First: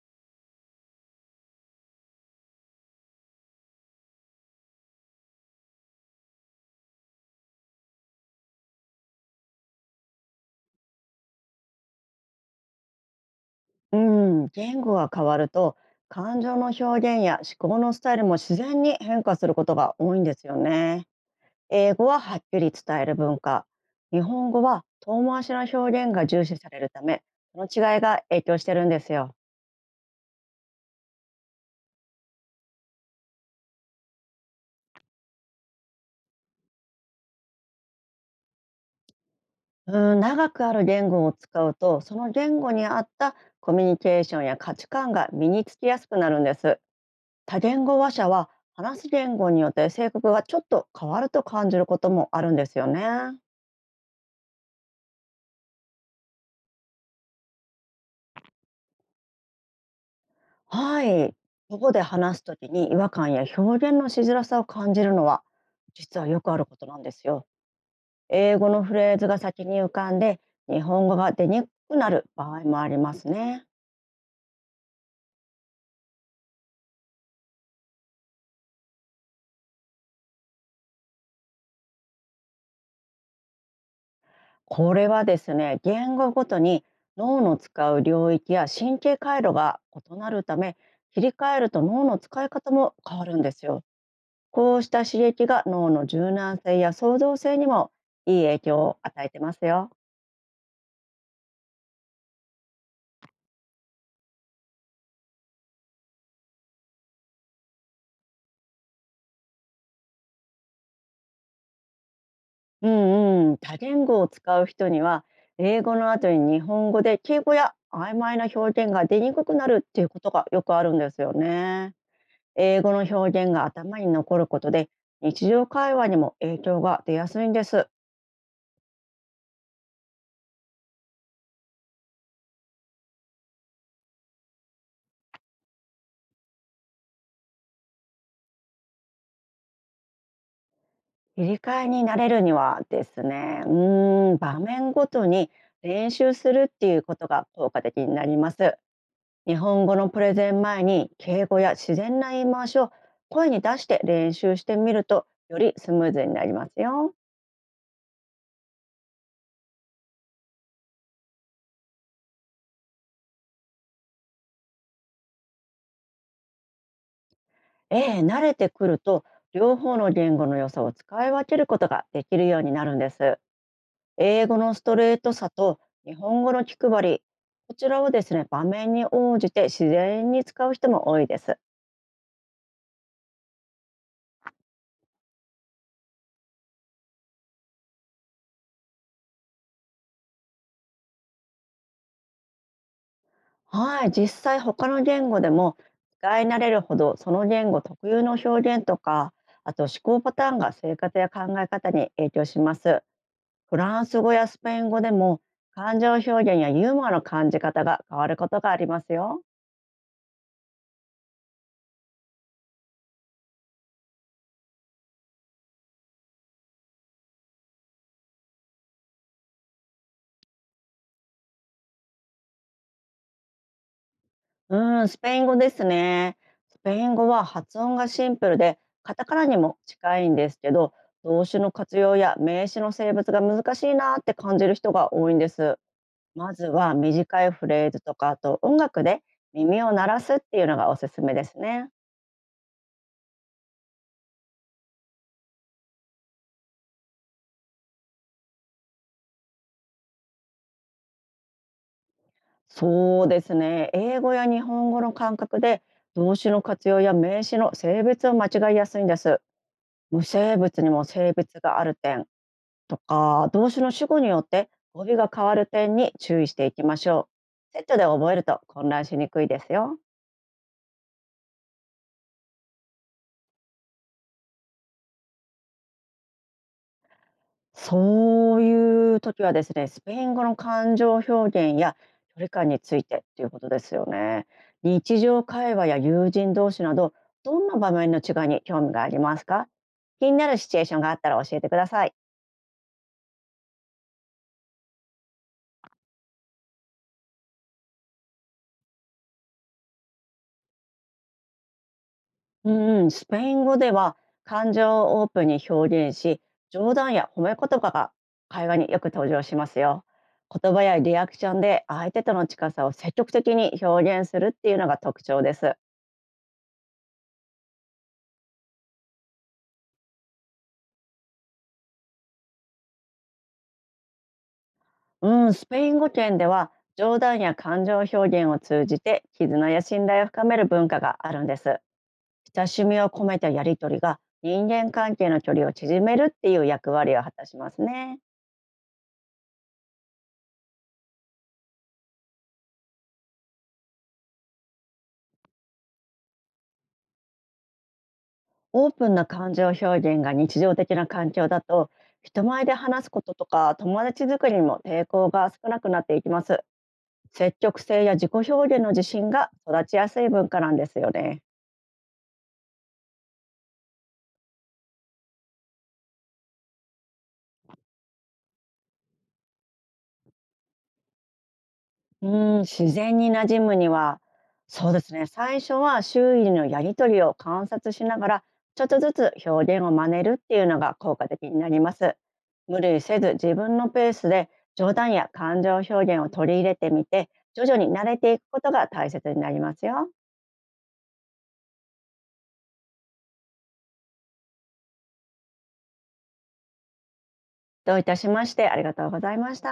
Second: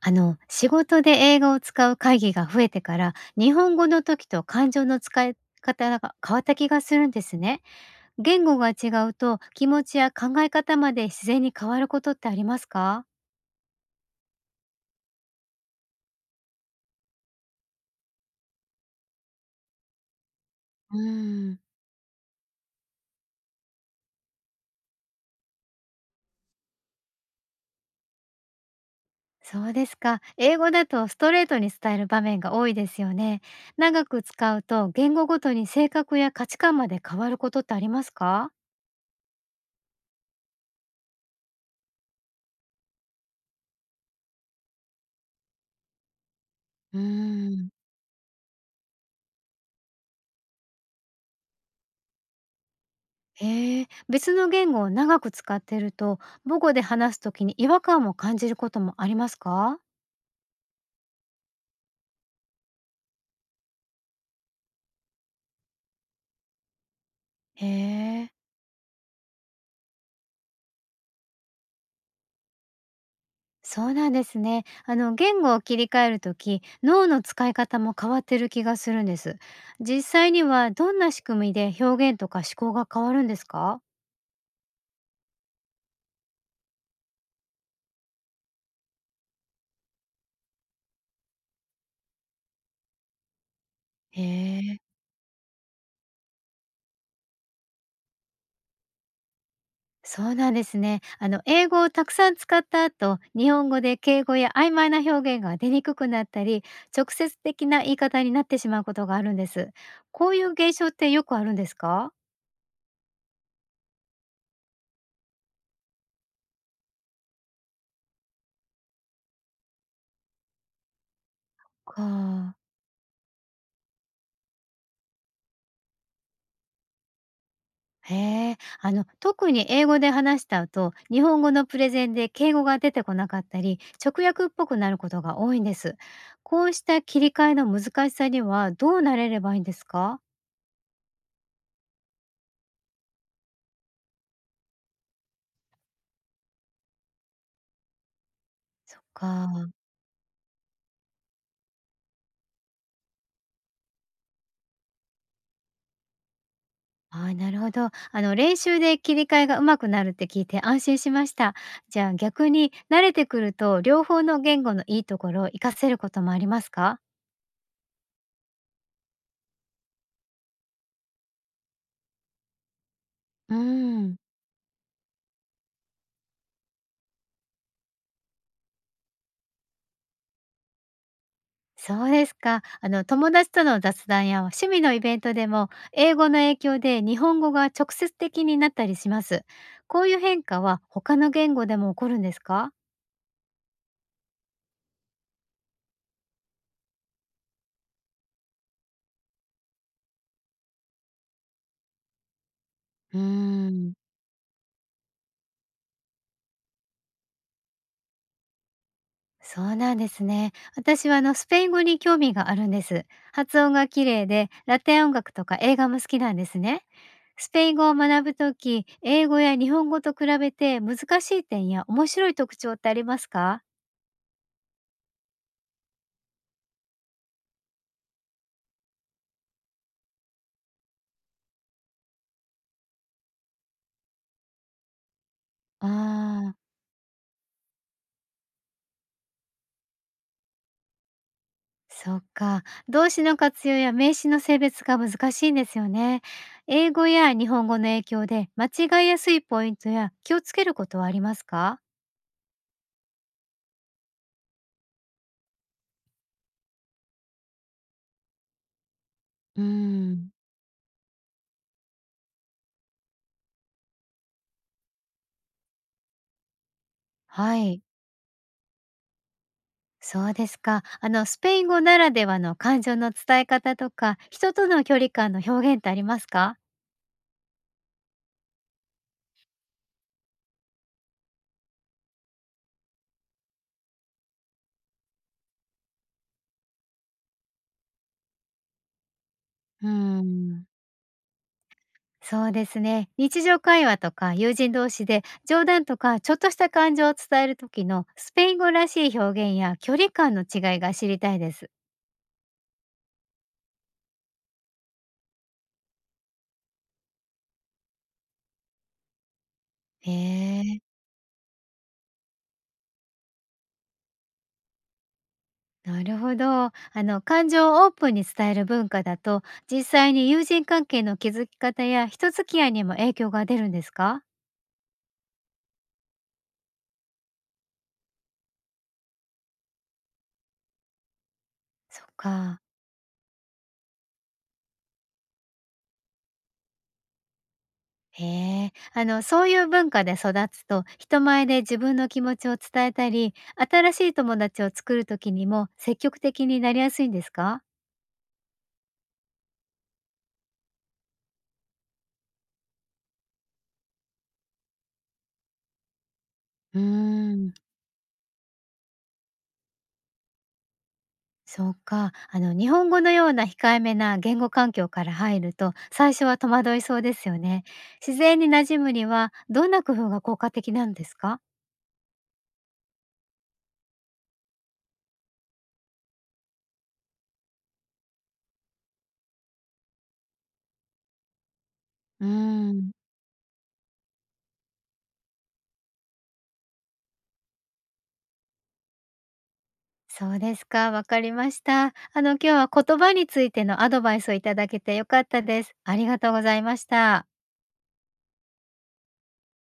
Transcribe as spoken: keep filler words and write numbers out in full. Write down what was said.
あの仕事で英語を使う会議が増えてから、日本語の時と感情の使い方が変わった気がするんですね。言語が違うと気持ちや考え方まで自然に変わることってありますか？うん、言語が変わると感情の表現や思考のスタイルも自然に変化することが多いんですようね。ーん、英語ははっきり伝える文化、日本語は遠回しの表現が重視されるため、その違いが影響してるんですよ。そうですか。英語だとストレートに伝える場面が多いですよね。長く使うと言語ごとに性格や価値観まで変わることってありますか？うん、長くある言語を使うと、その言語に合ったコミュニケーションや価値観が身につきやすくなるんです。うー多ん。言語話者は話す言語によって性格がちょっと変わると感じることもあるんですよね。へえ、別の言語を長く使っていると、母語で話すときに違和感を感じることもありますか？はい。ここで話すときに違和感や表現のしづらさを感じるのは、実はよくあることなんですよ。へえ、英語のフレーズが先に浮かんで、日本語が出にくくなる場合もありますね。そうなんですね。あの、言語を切り替えるとき、脳の使い方も変わってる気がするんです。実際にはどんな仕組みで表現とか思考が変わるんですか？これはですね、言語ごとに脳の使う領域や神経回路が異なるため、切り替えると脳の使い方も変わるんですよ。へこえ。うした刺激が脳の柔軟性や創造性にもいい影響を与えてますよ。そうなんですね。あの、英語をたくさん使った後、日本語で敬語や曖昧な表現が出にくくなったり、直接的な言い方になってしまうことがあるんです。こういう現象ってよくあるんですかうんうん、多言語を使う人には英語の後に日本語で敬語や曖昧な表現が出にくくなるっていうことがよくあるんですよね。か。英語の表現が頭に残ることで日常会話にも影響が出やすいんです。へえ。あの、特に英語で話した後、日本語のプレゼンで敬語が出てこなかったり、直訳っぽくなることが多いんです。こうした切り替えの難しさにはどうなれればいいんですか？切り替えになれるにはですね、うーん、場面ごとに練習するっていうことが効果的になります。そっ日か。本語のプレゼン前に敬語や自然な言い回しを声に出して練習してみるとよりスムーズになりますよ。ああ、なるほど。あの、練習で切り替えが上手くなるって聞いて安心しました。じゃあ逆に慣れてくると両方の言語のいいところを活かせることもありますか？ええ、慣れてくると両方の言語の良さを使い分けることができるようになるんです。うーん。英語のストレートさと日本語の気配り、こちらをですね、場面に応じて自然に使う人も多いです。そうですか。あの、友達との雑談や趣味のイベントでも英語の影響で日本語が直接的になったりします。こういう変化は他の言語でも起こるんですか？はい、実際他の言語でも使い慣れるほどその言語特有の表現とかあと思考パターンが生活や考え方に影響します。うーフん。ランス語やスペイン語でも感情表現やユーモアの感じ方が変わることがありますよ。そうなんですね。私はあのスペイン語に興味があるんです。発音が綺麗で、ラテン音楽とか映画も好きなんですね。スペイン語を学ぶとき、英語や日本語と比べて難しい点や面白い特徴ってありますか？うん、スペイン語ですね。スペイン語は発音がシンプルでカタカナにも近いんですけど、動詞の活用や名詞の性別が難しいなって感じる人が多いんです。まああずー、は短いフレーズとか、あと音楽で耳を鳴らすっていうのがおすすめですね。そっか。動詞の活用や名詞の性別が難しいんですよね。英語や日本語の影響で間違いやすいポイントや気をつけることはありますか？そうですね。英語や日本語の感覚で動詞の活用や名詞の性別を間違いやすいんです。うー無ん。性物にも性別がある点とか、動詞の主語によって語尾が変わる点に注意していきましょはう。い。セットで覚えると混乱しにくいですよ。そうですか。あの、スペイン語ならではの感情の伝え方とか、人との距離感の表現ってありますか？そういう時はですね、スペイン語の感情表現や距離感についてっていうことですよね。日常会話や友人同士など、どんな場面の違いに興味がありますか？うー気になるん、シチュエーションがあったら教えてください。そうですね。日常会話とか友人同士で冗談とかちょっとした感情を伝える時のスペイン語らしい表現や距離感の違いが知りたいです。うんうん、スペイン語では感情をオープンに表現し、冗談や褒め言葉が会話によく登場しますよ。へ言え、葉やリアクションで相手との近さを積極的に表現するっていうのが特徴です。なるほど。あの感情をオープンに伝える文化だと、実際に友人関係の築き方や人付き合いにも影響が出るんですか？うん、スペイン語圏では冗談や感情表現を通じて絆や信頼を深める文化があるんです。そっか。親しみを込めたやり取りが人間関係の距離を縮めるっていう役割を果たしますね。へえ、あの、そういう文化で育つと、人前で自分の気持ちを伝えたり、新しい友達を作る時にも積極的になりやすいんですか？オープンな感情表現が日常的な環境だと、人前で話すこととか友達作りにも抵抗が少なくなっていきます。うーん。積極性や自己表現の自信が育ちやすい文化なんですよね。そうか、あの、日本語のような控えめな言語環境から入ると、最初は戸惑いそうですよね。自然に馴染むには、どんな工夫が効果的なんですか？うーん、自然に馴染むには、そうですね、最初は周囲のやりとりを観察しながら、ちょっとずつ表現を真似るっていうのが効果的になります。うー無ん。理せず自分のペースで冗談や感情表現を取り入れてみて、徐々に慣れていくことが大切になりますよ。そうですか、わかりました。あの、今日は言葉についてのアドバイスをいただけて良かったです。ありがとうございました。どういたしまして、ありがとうございました。